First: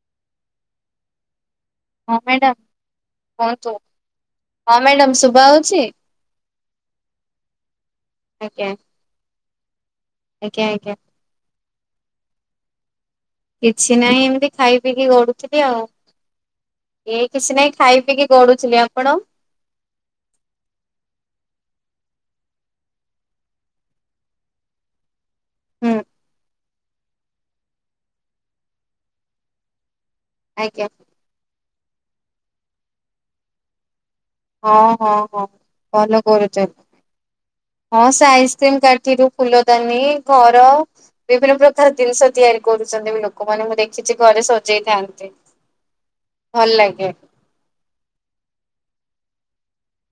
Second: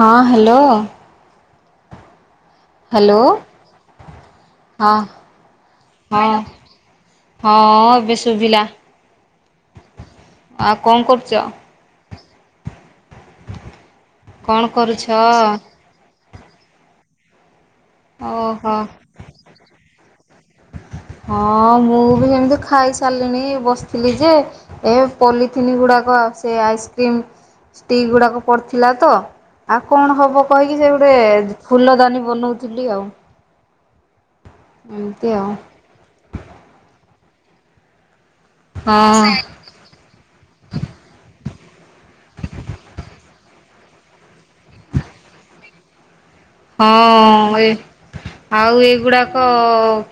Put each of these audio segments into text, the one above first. ହଁ ହ୍ୟାଲୋ! ହଁ madam. Hello କୁହନ୍ତୁ ହଁ ମ୍ୟାଡାମ ଶୁଭା ହଉଛି? ହଁ ହଁ ଏବେ ଶୁଭିଲା, ଆଜ୍ଞା ଆଜ୍ଞା ଆଉ ଆଜ୍ଞା। କଣ କରୁଛ? କିଛି ନାହିଁ ଏମିତି କଣ ଖାଇ ପିଇକି କରୁଛ? ଗଡୁଥିଲି ଆଉ ଏଇ କିଛି ନାହିଁ ଖାଇ ପିଇକି ଓହୋ ଗଢୁଥିଲେ ଆପଣ? ହଁ ମୁଁ ବି ସେମିତି ଖାଇସାରିଲିଣି ବସିଥିଲି ଯେ ଏ ପଲିଥିନ୍ ହୁଁ ଗୁଡ଼ାକ ସେ ଆଇସ୍କ୍ରିମ୍ ଷ୍ଟିକ୍ ଗୁଡ଼ାକ ପଡ଼ିଥିଲା ତ ଆଉ କଣ ହବ କହିକି ଆଜ୍ଞା ସେ ଗୋଟେ ଫୁଲ ଦାନୀ ବନଉଥିଲି ଆଉ। ହଁ ହଁ ଏମିତି ହଁ ଆଉ। ଭଲ କରୁଛନ୍ତି ହଁ। ଆଇସ୍କ୍ରିମ କାଠିରୁ ହଁ ଫୁଲଦାନି ଘର ବିଭିନ୍ନ ପ୍ରକାର ଜିନିଷ ତିଆରି କରୁଛନ୍ତି ବି ଲୋକମାନେ ମୁଁ ଦେଖିଛି ଘରେ ସଜେଇଥାନ୍ତି ଭଲ ଲାଗେ ହଁ ଏ ଆଉ ଏ ସେଗୁଡ଼ାକ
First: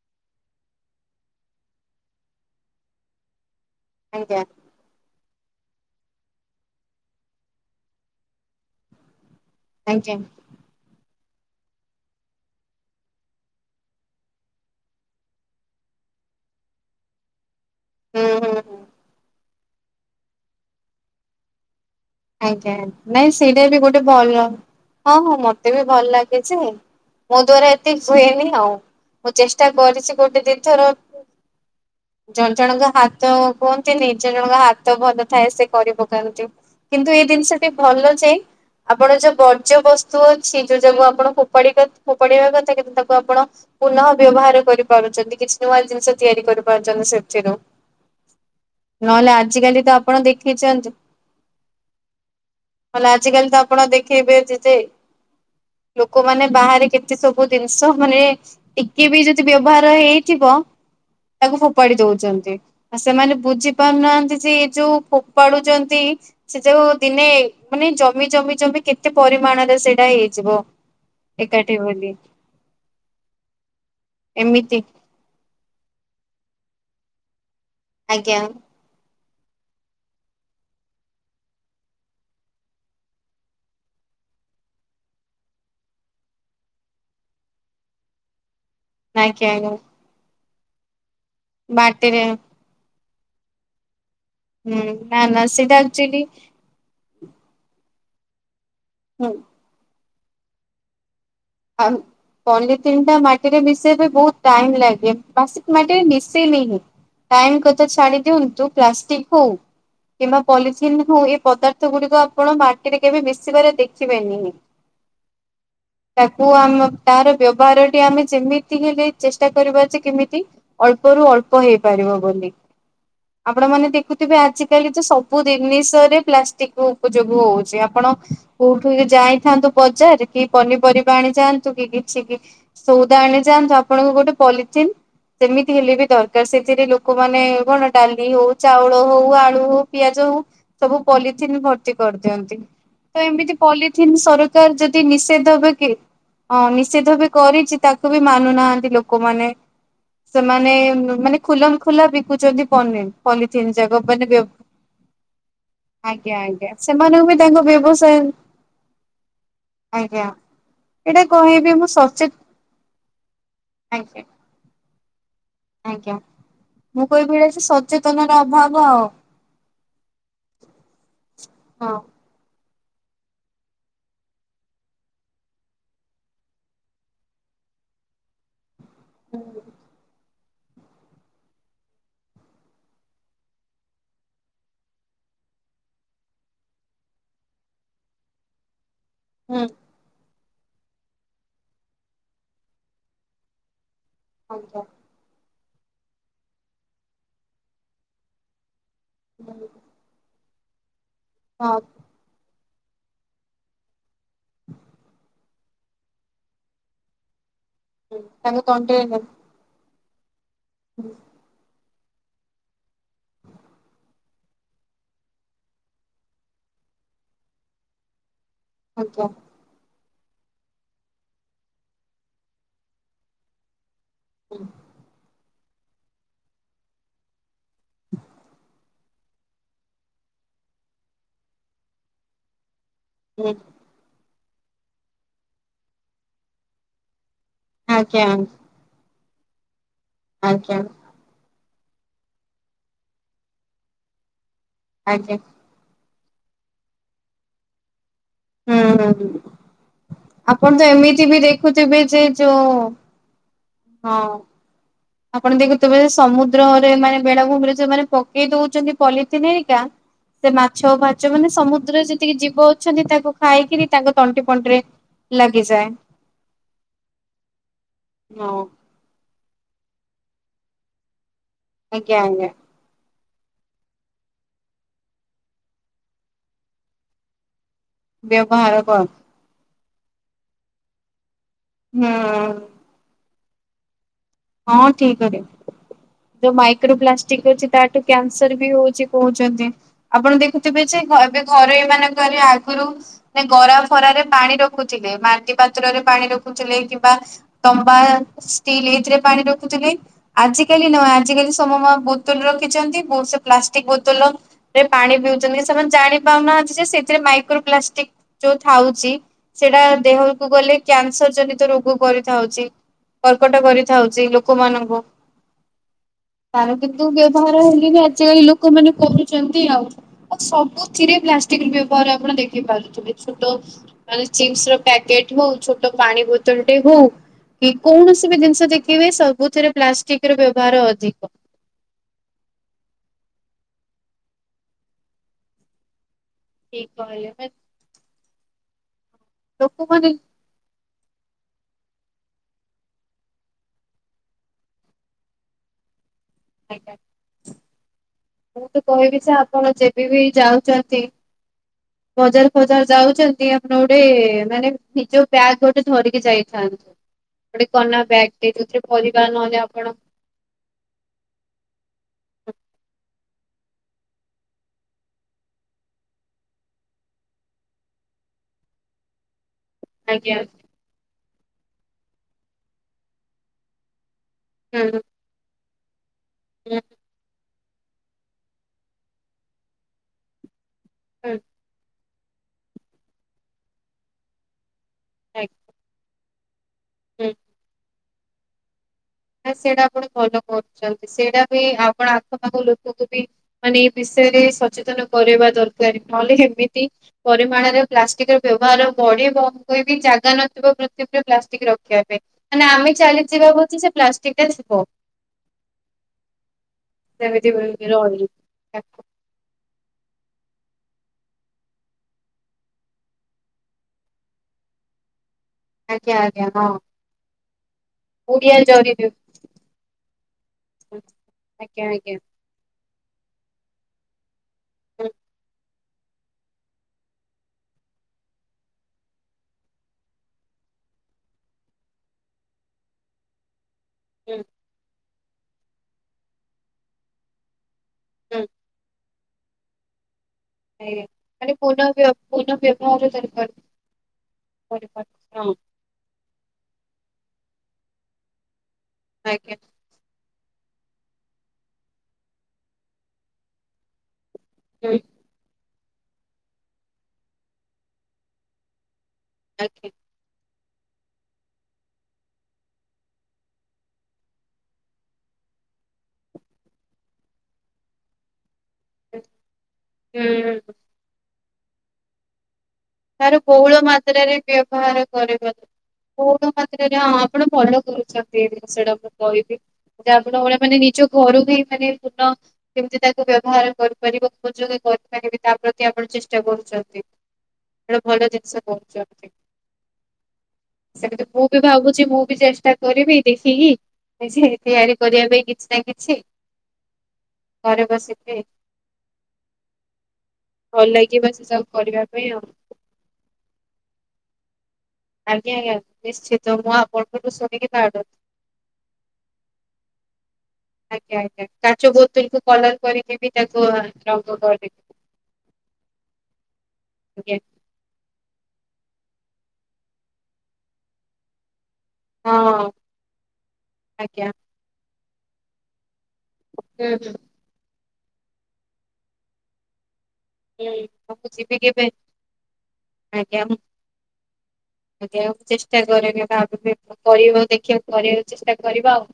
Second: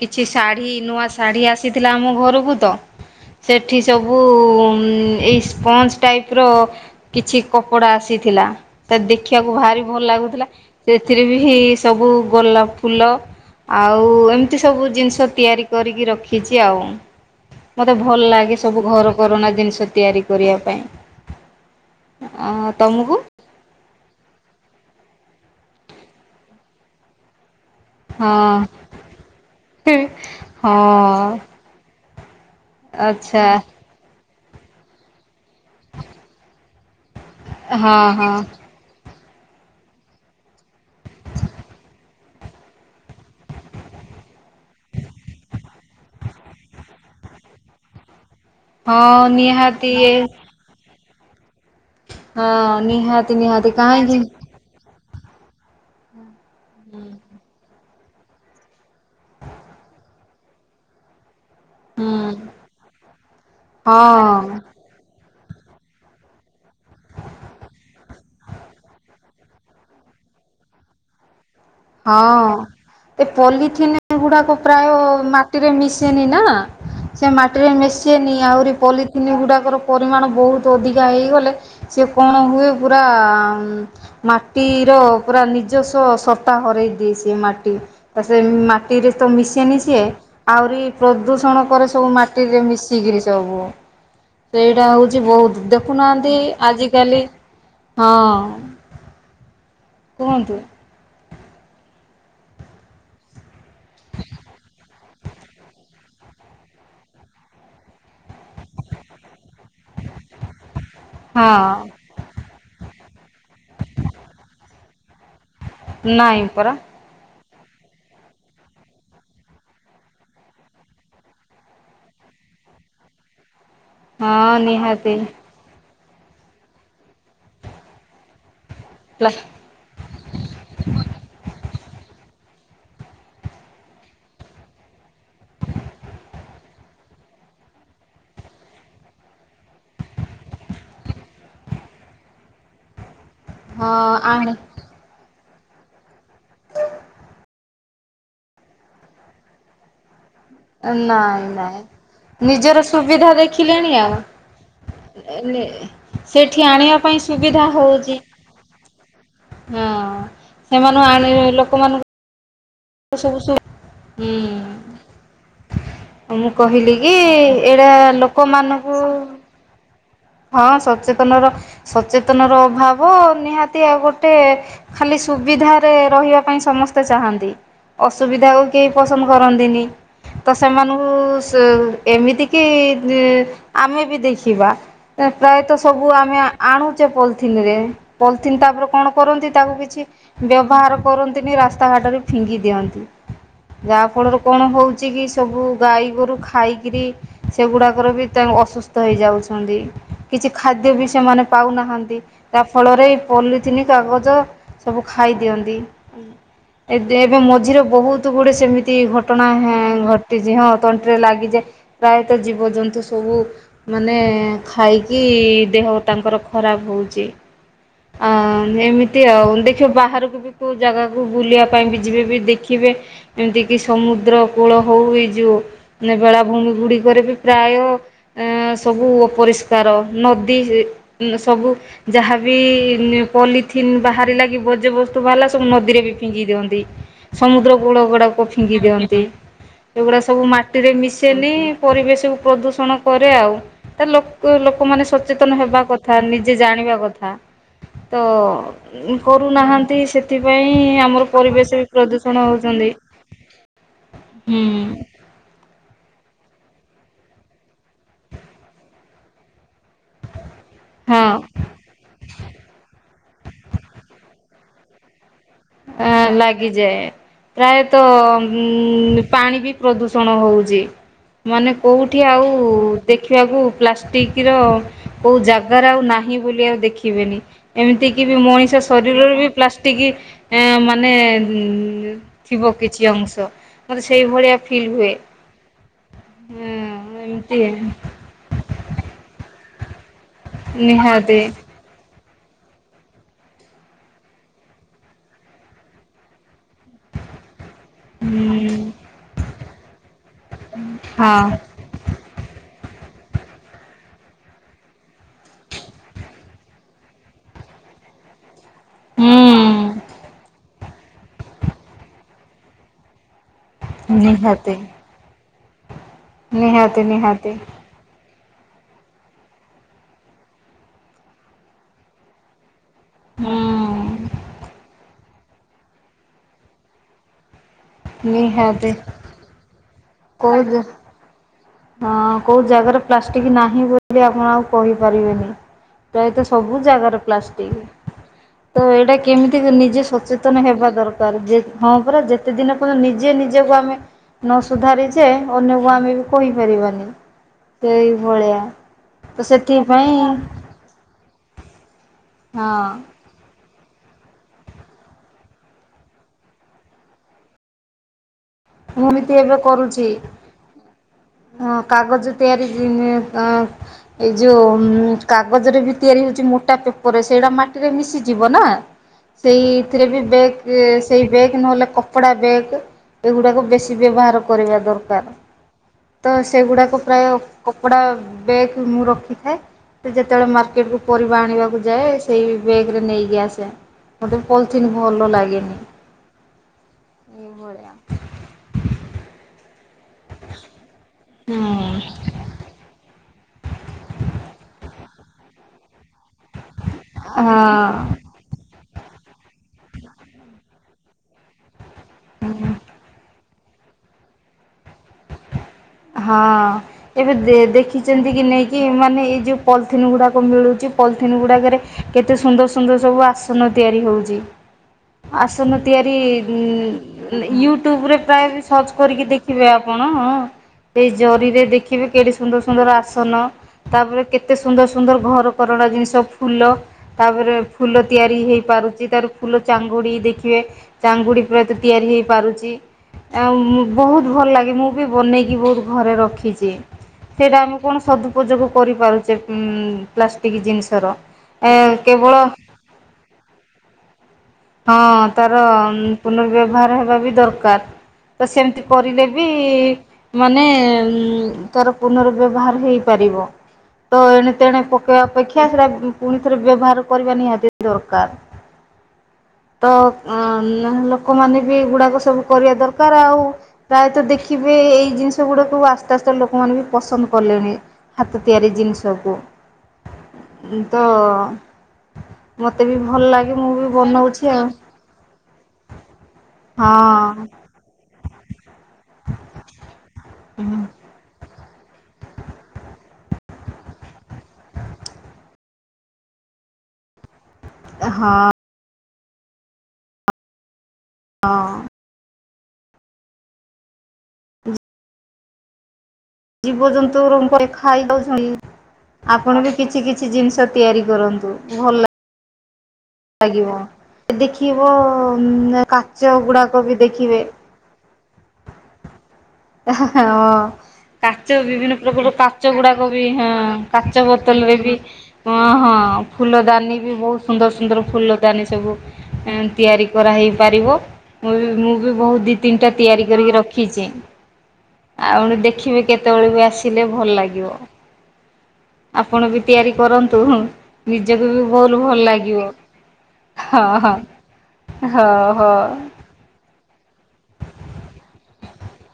କିଛି ଶାଢ଼ୀ ନୂଆ ଶାଢ଼ୀ ଆସିଥିଲା ଆମ ଘରକୁ ତ ସେଠି ସବୁ ଆଜ୍ଞା ଏଇ ସ୍ପଞ୍ଜ ଟାଇପ ର କିଛି କପଡା ଆସିଥିଲା ତା ଦେଖ ଦେଖିବାକୁ ଭାରି ଭଲ ଆଜ୍ଞା ଲାଗୁଥିଲା ସେଥିରେ ବି ସବୁ ଗୋଲାପ ଫୁଲ ଆଉ ଏମିତି ସବୁ ଜିନିଷ ତିଆରି କରିକି ରଖିଛି ଆଉ। ମତେ ଭଲ ହୁଁ ହୁଁ ଲାଗେ ହୁଁ। ସବୁ ଘର କରଣା ଜିନିଷ ତିଆରି କରିବା ପାଇଁ। ଅ ଆଜ୍ଞା ତମକୁ ନାଇଁ ସେଇଟା ବି ଗୋଟେ ଭଲ ହଁ ହଁ ମତେ ବି ଭଲ ଲାଗେ ଯେ ମୋ ଦ୍ଵାରା ଠିକ ହୁଏନି ଆଉ ହଁ ମୁଁ ଚେଷ୍ଟା କରିଚି ଗୋଟେ ହଁ ଦିଇଥର ଜ ଜଣଙ୍କ ହାତ ଆଚ୍ଛା କୁହନ୍ତି ନିିଜ ଜଣଙ୍କ ହାତ ଭଲ ଥାଏ ସେ କରି ପକାନ୍ତି। କିନ୍ତୁ ଏଇ ଜିନିଷଟି ହଁ ଭଲ ହଁ ଯାଇ ଆପଣ ଯୋଉ ବର୍ଜ୍ୟ ବସ୍ତୁ ଅଛି ଯୋଉ ଯାକୁ ଆପଣ ଫୋପାଡିବା କଥା କିନ୍ତୁ ତାକୁ ଆପଣ ପୁନଃ ବ୍ୟ ବ୍ୟବହାର କରିପାରୁଛନ୍ତି କିଛି ନୂଆ ଜିନିଷ ତିଆରି କରିପାରୁଛନ୍ତି ସେଥିରୁ। ହଁ ନହେଲେ ଆଜିକାଲି ନିହାତି ତ ଆପଣ ଦେଖେଇଚ ହଁ ହେଲେ ଆଜି ନିହାତି କାଲି ତ ନିହାତି ଆପଣ କାହିଁକି ଦେଖେଇବେ ଯେଜେ ଲୋକମାନେ ବାହାରେ କେତେ ସବୁ ଦ ଚାଷ ମାନେ ଟିକେ ବି ଯଦି ବ୍ୟବହାର ହେଇଥିବ ତାକୁ ଫୋପାଡି ହୁଁ ଦୋଉଚନ୍ତି ଆଉ ସେମାନେ ବୁଝି ପାରୁନାହାନ୍ତି ଯେ ହଁ ଏଇ ଯୋଉ [unintelligible] ପଢୁଛନ୍ତି। ସେ ଯୋଉ ଦିନେ ମାନେ ଜମି ଜମି ଜମି କେତେ ପରିମାଣରେ ସେଇଟା ହେଇଯିବ। ଏକାଠି ବୋଲି। ହଁ ଏ ପଲିଥିନ୍ ଗୁଡାକ ଏମିତି ପ୍ରାୟ ମାଟିରେ ମିଶେନି। ନା ସେ ମାଟିରେ ମିଶନି ଆଜ୍ଞା ଆଉ ପଲ୍ କିିନ ଗୁଡାକର ପରିମାଣ ବୋହୁତ ଅଧିକା ହେଇଗଲେ ସେ କଣ ହୁଏ ପୁରା ମାଟିର ପୁରା ନିଜସ୍ୱ ସ ତା ହରେଇ ଦିଏ ସି ମାଟି ତା ସେ ମାଟିରେ ତ ଆଜ୍ଞା ଆଜ୍ଞା ମିଶେନି ସିଏ ଆହୁରି ପ୍ରଦୂଷଣ କରେ ସବୁ ମାଟିରେ ମିଶିକିରି ସବୁ ହୁଁ ସେଇଟା ନା ହୋଉଚି ନା ବୋହୁତ ସେଇଟା ଆକ୍ଚୁଆଲି ଦେଖୁନାହାନ୍ତି ଆଜିକାଲି ହଁ। ହୁଁ। କୁହନ୍ତୁ? ହ। ପଲିଥିନ୍ ଟା ମାଟିରେ ମିଶେଇ ବି ବହୁତ ଟାଇମ୍ ଲାଗେ ମାଟିରେ ମିଶେଇନିିଁ। ଟାଇମ କଥା ଛାଡ଼ି ଦିଅନ୍ତୁ ପ୍ଲାଷ୍ଟିକ ହଉ କିବା ପ ଏ ହଁ। ପଦାର୍ଥ ଗୁଡିକ ଆପଣ ମାଟିରେ କେବେ ମିଶିବାରେ ଦେଖିବେନି। ନାଇଁ ତାକୁ ପରା ଆମ ତାର ବ୍ୟବହାର ଟି ଆମେ ଯେମିତି ହେଲେ ଚେଷ୍ଟା କରିବା ଯେ କେମିତି ଅଳ୍ପରୁ ଅଳ୍ପ ହେଇପାରିବ ବୋଲି। ଆପଣ ମାନେ ଦେଖୁଥିବେ ହଁ ଆଜିକାଲି ତ ନିହାତି ସବୁ ଜିନିଷ ପ୍ଲାଷ୍ଟିକ ଉପଯୋଗ ହଉଚି ଆପଣ କୋଉଠୁ ପ୍ଲା ଯାଇଥାନ୍ତୁ ବଜାର କି ପନିପରିବା ଯାଆନ୍ତୁ କି କିଛି କି ସଉଦା ଆଣି ଯାଆନ୍ତୁ ଆପଣଙ୍କୁ ଗୋଟେ ପଲିଥିନ୍ ସେମିତି ହେଲେ ବି ଦରକାର ସେଥିରେ ଲୋକମାନେ କଣ ଡାଲି ହଉ ଚାଉଳ ହଉ ଆଳୁ ହଉ ପିଆଜ ସବୁ ପଲିଥିନ୍ ଭର୍ତ୍ତି କରିଦିଅନ୍ତି। ତ ଏମିତି ହଁ ପଲିଥିନ୍ ଆଣେ ସରକାର ଯଦି ନିଷେଧ ହବେ କି ହଁ ନିଷେଧ ବି କରିଚି ତାକୁ ବି ମାନୁନାହାନ୍ତି ଲୋକମାନେ ସେମାନେ ମାନେ ନାଇଁ ଖୁଲନ ନାଇଁ ଖୋଲା ବିକୁଚନ୍ତି ନିଜର ସୁବିଧା ପଲିଥିନ ଦେଖିଲେଣି ଯାକ ଆଉ ମାନେ ଆଜ୍ଞା ସେଠି ଆଜ୍ଞା ଆଣିବା ପାଇଁ ସେମାନଙ୍କୁ ବି ସୁବିଧା ତାଙ୍କ ବ୍ୟବସାୟ ହଉଛି ହଁ ଆଜ୍ଞା ସେମାନ ଏଇଟା ଆଣ କହିବି ମୁଁ ସଚେତ ଓସୁ ବସୁ ଆଜ୍ଞା ଆଜ୍ଞା ହୁଁ ମୁଁ କହିଲି ମୁଁ କି କହିବି ଯେ ଏଇଟା ସଚେତନର ଅଭାବ ଲୋକମାନଙ୍କୁ ଆଉ ହଁ ସଚେତନ ର ସଚେତନ ର ହଁ। ସଚେତନ ର ଭାବ ନିହାତି ଆଉ ଗୋଟେ ଖାଲି ସୁବିଧାରେ ରହିବା ପାଇଁ ସମସ୍ତେ ଚାହାନ୍ତି। ଅସୁବିଧାକୁ କେହି ପସନ୍ଦ ହୁଁ କରନ୍ତିନି। ତ ସେମାନଙ୍କୁ ଏମିତି କିି ଆମେ ବି ଦେଖିବା। ପ୍ରାୟତଃ ସବୁ ଆମେ ଆଣୁଚେ ପଲିଥିନରେ ପଲିଥିିନନ୍ ତାପରେ କଣ କରନ୍ତି ହୁଁ ତାକୁ କିଛି ବ୍ୟବହାର କରନ୍ତିନି ରାସ୍ତାଘାଟରେ ଫିଙ୍ଗି ଦିଅନ୍ତି। ଯାହା ଫଳରେ କଣ ଆଜ୍ଞା ହଉଛି କି ସବୁ ଗାଈ ଗୋରୁ ଖାଇକିରି ସେଗୁଡାକରେ ବି ତା ଅସୁସ୍ଥ ହୁଁ ହେଇଯାଉଛନ୍ତି। କିଛି ଖାଦ୍ୟ ବି ସେମାନେ ହଁ ପାଉନାହାନ୍ତି। ଯା ଫଳରେ ଏଇ ପଲିଥିନ୍ କାଗଜ ସବୁ ଖାଇଦିଅନ୍ତି। ଏବେ ଏବେ ମୋ ମଝିରେ ହୁଁ ବହୁତ ଗୁଡେ ତାଙ୍କ ସେମିତି ତଣ୍ଟିରେ ନେ ଘଟଣା ଘଟିଛି ହଁ ତଣ୍ଟିରେ ଲାଗିଯାଏ। ପ୍ରାୟତଃ ଜୀବଜନ୍ତୁ ସବୁ ମାନେ ଖାଇକି ଦେହ ତାଙ୍କର ଖରାପ ହଉଛି। ଆଁ ଏମିତି ଆଜ୍ଞା ଆଉ ଦେଖିବ ବାହାରକୁ କୋଉ ଜାଗାକୁ ବୁଲିବା ପାଇଁ ଯିବେ ବି ଦେଖିବେ ଏମିତି କି ସମୁଦ୍ର କୂଳ ହଉ ଏ ଯୋଉ ମାନେ ବେଳାଭୂମି ଗୁଡ଼ିକରେ ବି ପ୍ରାୟ ସବୁ ପରିଷ୍କାର ନଦୀ ସବୁ ଯାହାବି ହୁଁ ପଲିଥିନ୍ ବାହାରିଲା କି ବଜ୍ୟବସ୍ତୁ ବାହାରିଲା ସବୁ ନଦୀରେ ବି ଫିଙ୍ଗି ଦିଅନ୍ତି। ସମୁଦ୍ରକୂଳ ଆଜ୍ଞା ଗୁଡ଼ାକୁ ଫିଙ୍ଗି ଦିଅନ୍ତି, ଏଗୁଡ଼ାକ ସବୁ ଆଜ୍ଞା ମାଟିରେ ମିଶେନି। ପରିବେଶ କୁ ପ୍ରଦୂଷଣ କରେ ଆଉ, ତା ଲୋକ ଲୋକମାନେ ଆଜ୍ଞା ସଚେତନ ହେବା କ ଥା ନିଜେ ଜାଣିବା କଥା। ତ ହୁଁ ହୁଁ କରୁନାହାନ୍ତି, ଆପଣ ସେଥିପାଇଁ ତ ଏମିତି ଆମର ପରିବେଶ ବି ଦେଖୁଥିବେ ଯେ ପ୍ରଦୂଷଣ ଯୋଉ ହଉଛନ୍ତି। ହଁ ହୁଁ। ଆପଣ ଦେଖୁଥିବେ ସମୁଦ୍ରରେ ମାନେ ବେଳାଭୂମିରେ ଯୋଉମାନେ ପକେଇ ଦଉଛନ୍ତି ପଲିଥିନ୍ ହେରିକା। ସେ ମାଛ ହଁ ଫାଛ ମାନେ ସମୁଦ୍ରରେ ଯେତିକି ଜୀବ ଅଛନ୍ତି, ତାକୁ ଖାଇକିରି ତାଙ୍କ ତଣ୍ଟି ଣ୍ଟିରେ ଆ ଲାଗିଯାଏ ହଁ ପ୍ରାୟତଃ ପାଣି ବି ପ୍ରଦୂଷଣ ହଉଛି ମାନେ ଆଜ୍ଞା କୋଉଠି ଆଉ ଆଜ୍ଞା ଦେଖିବାକୁ ପ୍ଲାଷ୍ଟିକ ର କୋଉ ଜାଗାରେ ଆଉ ନାହିଁ ବୋଲି ଆଉ ଦେଖିବେନି। ଏମିତିକି ବି ମଣିଷ ବ୍ୟବହାର କର ଶରୀରରୁ ବି ପ୍ଲାଷ୍ଟିକ୍ ଏଁ ମାନେ। ଉ ହୁଁ ଥିବ କିଛି ଅଂଶ ମତେ ସେଇଭଳିଆ ଫିଲ୍ ହଁ ହୁଏ। ଠିକ ଅଛି। ଯୋଉ ହଁ ମାଇକ୍ରୋପ୍ଲାଷ୍ଟିକ ଏମିତି ଅଛି ତାଠୁ କ୍ୟାନସର ବି ହଉଛି କହୁଛନ୍ତି। ଆପଣ ଦେଖୁଥିବେ ଯେ, ଏବେ ନିହାତି। ଘରୋଇ ମାନେ ଲୋକମାନେ ଆଗରୁ ମାନେ ଗରା ଫରାରେ ପାଣି ରଖୁଥିଲେ। ମାଟି ପାତ୍ରରେ ପାଣି ରଖ ଖୁଥିଲେ କିମ୍ବା ତମ୍ବା, ଷ୍ଟିଲ ଏଥିରେ ପାଣି ରଖୁଥିଲେ। ଆଜ କାଲି ନୁହେଁ ଆଜିକାଲି ହଁ ସମ୍ ବୋତଲ ରଖିଚନ୍ତି। ସେ ପ୍ଲାଷ୍ଟିକ ବୋତଲରେ ପାଣି ପିଉଛନ୍ତି, ସେମାନେ ଜାଣି ପାଉନାହାନ୍ତି ଯେ ସେଥିରେ ମାଇକ୍ରୋପ୍ଲାଷ୍ଟିକ ଯୋଉ ଥାଉଛି ସେଟା ଦେହକୁ ଗଲେ କ୍ୟାନସର ଜନିତ ରୋଗ କରିଥାଉଛି କର୍କଟ କରିଥାଉଛି ନିହାତି ଲୋକମାନଙ୍କୁ। ତାର ନିହାତି କିନ୍ତୁ ନିହାତି ବ୍ୟବହାର ହେଲେ ବି ଆଜିକାଲି ଲୋ ଲୋକ ମାନେ କହୁଛନ୍ତି ଆଉ, ଆଉ ସବୁଥିରେ ପ୍ଲାଷ୍ଟିକ ବ୍ୟବହାର ଆପଣ ଦେଖିପାରୁ ଛୋଟ ମାନେ ଚିପ୍ସ ର ପ୍ୟାକେଟ ହଉ, ଛୋଟ ପାଣି ବୋତଲ ଟେ ହଉ। କି କୌଣସି ବି ଜିନିଷ ନିହାତି ଦେଖିବେ ସବୁଥିରେ ପ୍ଲାଷ୍ଟିକ ର କୋଉ ବ୍ୟବହାର ଅଧିକ। ହଁ କୋଉ ଜାଗାରେ ପ୍ଲାଷ୍ଟିକ ନାହିଁ ବୋଲି ଆପଣ ଆଉ କହିପାରିବେନି। ପ୍ରାୟତ ସବୁ ଠିକ ଜାଗାରେ କହିଲେ ମାନେ ପ୍ଲାଷ୍ଟିକ। ତ ଏଇଟା କେମିତି ନିଜେ ଲୋକମାନେ ସଚେତନ ହେବା ଦର ହଁ ପରା ଯେତେଦିନ ପର୍ଯ୍ୟନ୍ତ ନିଜେ ନିଜକୁ ଆମେ ନ ସୁୁଧାରି ଯେ ଅନ୍ୟକୁ ଆମେ ବି ଆଜ୍ଞା କହିପାରିବାନି। ସେଇଭଳିଆ ମୁଁ ତ କହିବି ଯେ ତ ଆପଣ ଯେବେ ବି ସେଥିପାଇଁ ଯାଉଛନ୍ତି ବଜାର ହଁ ଫଜାର ଯାଉଛନ୍ତି। ଆ ଗୋଟେ ମାନେ ନିଜ ବ୍ୟାଗ ଗୋଟେ ଧରିକି ଯାଇଥାନ୍ତୁ, ଗୋଟେ କନା ବ୍ୟାଗ୍। ମୁଁ ଏମତି ଏବେ କରୁଛି ହଁ କାଗଜ ତିଆରି ହଁ। ଏଇ ଯୋଉ କାଗଜରେ ବି ତିଆରି ହଉଚି ମୋଟା ପେପର ସେଇଟା ମାଟିରେ ମିଶିଯିବ ନା। ସେଇଥିରେ ବି ଆଜ୍ଞା ବ୍ୟାଗ୍ ସେଇ ବ୍ୟାଗ୍ ନହେଲେ କପଡ଼ା ବ୍ୟାଗ୍ ଏଗୁଡ଼ାକ ବେଶୀ ବ୍ୟବହାର କରିବା ହୁଁ। ଦରକାର ତ ହୁଁ, ସେଗୁଡ଼ାକ ପ୍ରାୟ କପଡ଼ା ବ୍ୟାଗ୍ ମୁଁ ରଖିଥାଏ ସେ ଯେତେବେଳେ ମାର୍କେଟକୁୁ ହୁଁ, ପରିବା ଆଣିବାକୁ ଯାଏ ସେଇ ବେଗ୍ ରେ ନେଇକି ଆସେ ମୋତେ ପଲିଥିନ୍ ଭଲ ଲାଗେନି। ଆଜ୍ଞା। ଏଇ ଭଳିଆ। ନା ସେଇଟା ଆପଣ ଭଲ କରୁଛନ୍ତି ସେଇଟା ବି ଆପଣ ହଁ ଆଖପାଖ ଲୋକଙ୍କୁ ବି ମାନେ ଏ ବିଷୟରେ ସଚେତନ କରାଇବା ଦରକାର। ନହେଲେ ଏମିତି ପରିମାଣରେ ହଁ ପ୍ଲାଷ୍ଟିକ ର ବ୍ୟବହାର ବଢିବ। ହୁଏ ବିି ଜାଗା ନଥିବ ପୃଥୀବିରେ ପ୍ଲାଷ୍ଟିକ ରଖିବା ପାଇଁ ମାନେ ଆମେ ଚାଲିଯିବା ପଛେ ସେ ପ୍ଲାଷ୍ଟିକ୍ ଟା ଥିବ ହଁ ଏବେ ସେମିତି ଦେ ରହି ଆଜ୍ଞା ଦେଖିଛନ୍ତି କି ନେଇକି ମାନେ ଏଇ ଯୋଉ ପଲ ପଲିଥିନ୍ ଗୁଡ଼ାକ ମିଳୁଚି ପଲିଥିନ୍ ଗୁଡାକରେ କେତେ ସୁନ୍ଦର ସୁନ୍ଦର ସବୁ ଆସନ ତିଆରି ହେଉଚି। [inaudible] ଆସନ ତିଆରି ଆଜ୍ଞା ୟୁ ହଁ ୟୁଟ୍ୟୁବରେ ପ୍ରାୟ ଓଡିଆ ବି ସର୍ଚ୍ଚ ଜରି କରିକି ଦେଖିବେ ଆପଣ ଅ ସେଇ ଜରିରେ ଆଜ୍ଞା ଦେଖିବେ ଆଜ୍ଞା କେଡ଼େ ସୁନ୍ଦର ସୁନ୍ଦର ଆସନ ତାପରେ କେତେ ସୁନ୍ଦର ହୁଁ ସୁନ୍ଦର ଘର କର କରଣା ଜିନିଷ ଫୁଲ ତାପରେ ଫୁଲ ତିଆରି ହେଇପାରୁଚି ତାରେ ଫୁଲ ଚାଙ୍ଗୁଡ଼ି ଦେଖିବେ। ଚାଙ୍ଗୁଡ଼ି ପ୍ରାୟତ ତିଆରି ହେଇ ପାରୁଚି ଆଉ ମୁଁ ବହୁତ ହୁଁ ଭଲ ଲାଗେ ମୁଁ ବି ବନେଇକି ବହୁତ ଘରେ ରଖିଚି ସେଇଟା ଆମ କଣ ହୁଁ ସବୁପଯୋଗ କରିପାରୁଚେ ଉଁ ପ୍ଲାଷ୍ଟିକ୍ ଆଜ୍ଞା। ଜିନିଷର ମାନେ ପୁନଃ ଆଁ ବ୍ୟ- କେବଳ ପୁନଃ ବ୍ୟବହାର କରିପାର ହଁ ତାର ପୁନର୍ବ୍ୟବହାର ହେବା ବି ଦରକାର ତ ସେମିତି କରିଲେ ବି ମାନେ ଉଁ ତାର ପୁନର୍ବ୍ୟବହାର ହେଇପାରିବ। ତ ଏଣେ ତେଣେ ହୁଁ ପକେଇବା ଅପେକ୍ଷା ସେରା ପୁଣି ଥରେ ବ୍ୟବହାର କରିବା ନିହାତି ଦରକାର। ତ ଆଜ୍ଞା। ଅଁ ନହେଲେ ଲୋକମାନେ ବି ଏଗୁଡ଼ାକ ସବୁ କରିବା ଦରକାର ଆଉ ପ୍ରାୟତଃ ଦେଖିବେ ଏଇ ଜିନିଷ ଗୁଡ଼ା କ ଆସ୍ତେ ଆସ୍ତେ ଲୋକମାନେ ବି ପସନ୍ଦ କଲେଣି ହାତ ତିଆରି ଜିନିଷକୁ ହୁଁ ତ ମତେ ବି ଭଲ ଲାଗେ ମୁଁ ବି ଯାତ୍ରରେ ବନଉଛି ଆଉ ବ୍ୟବହାର କରିବାରୁ ବହୁତ ମାତ୍ରରେ ହଁ ଆପଣ ଭଲ କରୁଛନ୍ତି ସେଇଟା ମୁଁ କହିବି। ସେଟା ଆପଣ ଭଳିଆ ମାନେ ହଁ। ନିଜ ଘରକୁ ମାନେ ପୁନଃ କେମତି ତାକୁ ବ୍ୟବହାର କରିପାରିବ ଉପଯୋଗ କରିପାରିବେ ତା ପ୍ରତି ଆପଣ ଚେଷ୍ଟା କ କରୁଛନ୍ତି ଗୋଟେ ଭଲ ହଁ ଜିନିଷ କରୁଛନ୍ତି। ସେମିତି ମୁଁ ବି ହଁ ଭାବୁଛି ମୁଁ ବିି ଚେଷ୍ଟ ଟା କରିବି ଦେଖିକି କିଛି ତିଆରି କରିବା ପାଇଁ କିଛି ନା କିଛି ଜୀବଜନ୍ତୁ ର ଘରେ ଖାଇ ବସିକି ଦଉଛନ୍ତି। ଆପଣ ବି କିଛି କିଛି ଜିନିଷ ଭଲ ତିଆରି ଲାଗିବ ସେ କରନ୍ତୁ ସବୁ ଭଲ କରିବା ଲା ପାଇଁ ଆଉ। ଲାଗିବ ଦେଖି ଦେଖିବ ଆଜ୍ଞା ଆଜ୍ଞା ଉଁ କାଚ ନିଶ୍ଚିତ ମୁଁ ଗୁଡ଼ାକ ବି ଆପଣଙ୍କଠୁ ଦେଖିବେ। ଶୁଣିକି ତା ହା ହା ହଁ। ଆଜ୍ଞା ଆଜ୍ଞା କାଚ ବିଭିନ୍ନ ପ୍ରକାର ବୋତଲକୁୁ କାଚ କଲର ଗୁଡ଼ାକ କରିକି ବି ହଁ ତାକୁ କାଚ ରଙ୍ଗ କରି ବୋତଲରେ ବି ଅ ହଁ ଫୁଲଦାନୀ ବି ଆଜ୍ଞା ବହୁତ ସୁନ୍ଦର ସୁନ୍ଦର ଫୁଲ ଦାନି ସବୁ ତିଆରି କରାହେଇ ପାରିବ ମୁଁ ବି ମୁଁ ବି ବହୁତ ଦି ହଁ ତିନିଟା ତିଆରି କରିକି ରଖିଛି ଆଜ୍ଞା ଆଉ ଦେଖିବେ। କେତେବେଳେ ବି ହୁଁ ଆସିଲେ ହୁଁ ଭଲ ଲାଗିବ ଆପଣ ବି ତିଆରି କରନ୍ତୁ ହୁଁ ମୁଁ ନିଜକୁ ଯିବି ବି କେବେ ବହୁତ ଭଲ ଲାଗିବ ହଁ ହଁ। ହଁ ିବାକୁ ହଁ ଚେଷ୍ଟା ହଁ। କରିବି ଭ କରିବ ଦେଖିବାକୁ କରିବାକୁ ଚେଷ୍ଟା କରିବା ଆଉ।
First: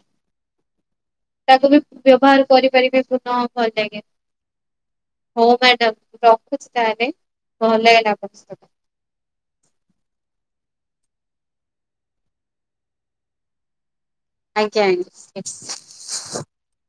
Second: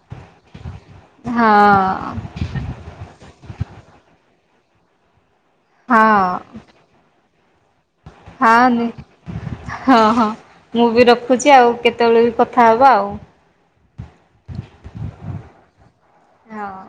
ତାକୁ ବି ବ୍ୟବହାର କରିପାରିବେ ପୁଣଃ ଭଲ ଲାଗେ ହଉ ହଁ ମ୍ୟାଡାମ ରଖୁଛି ତାହଲେ ନହେଲେ ହଁ ନ ହଁ ହଁ। ମୁଁ ବି ରଖୁଛି ଆଉ କେତେବେଳେ ବି କଥା ହବା ଆଉ। ଆଜ୍ଞା ଆଜ୍ଞା ହଁ।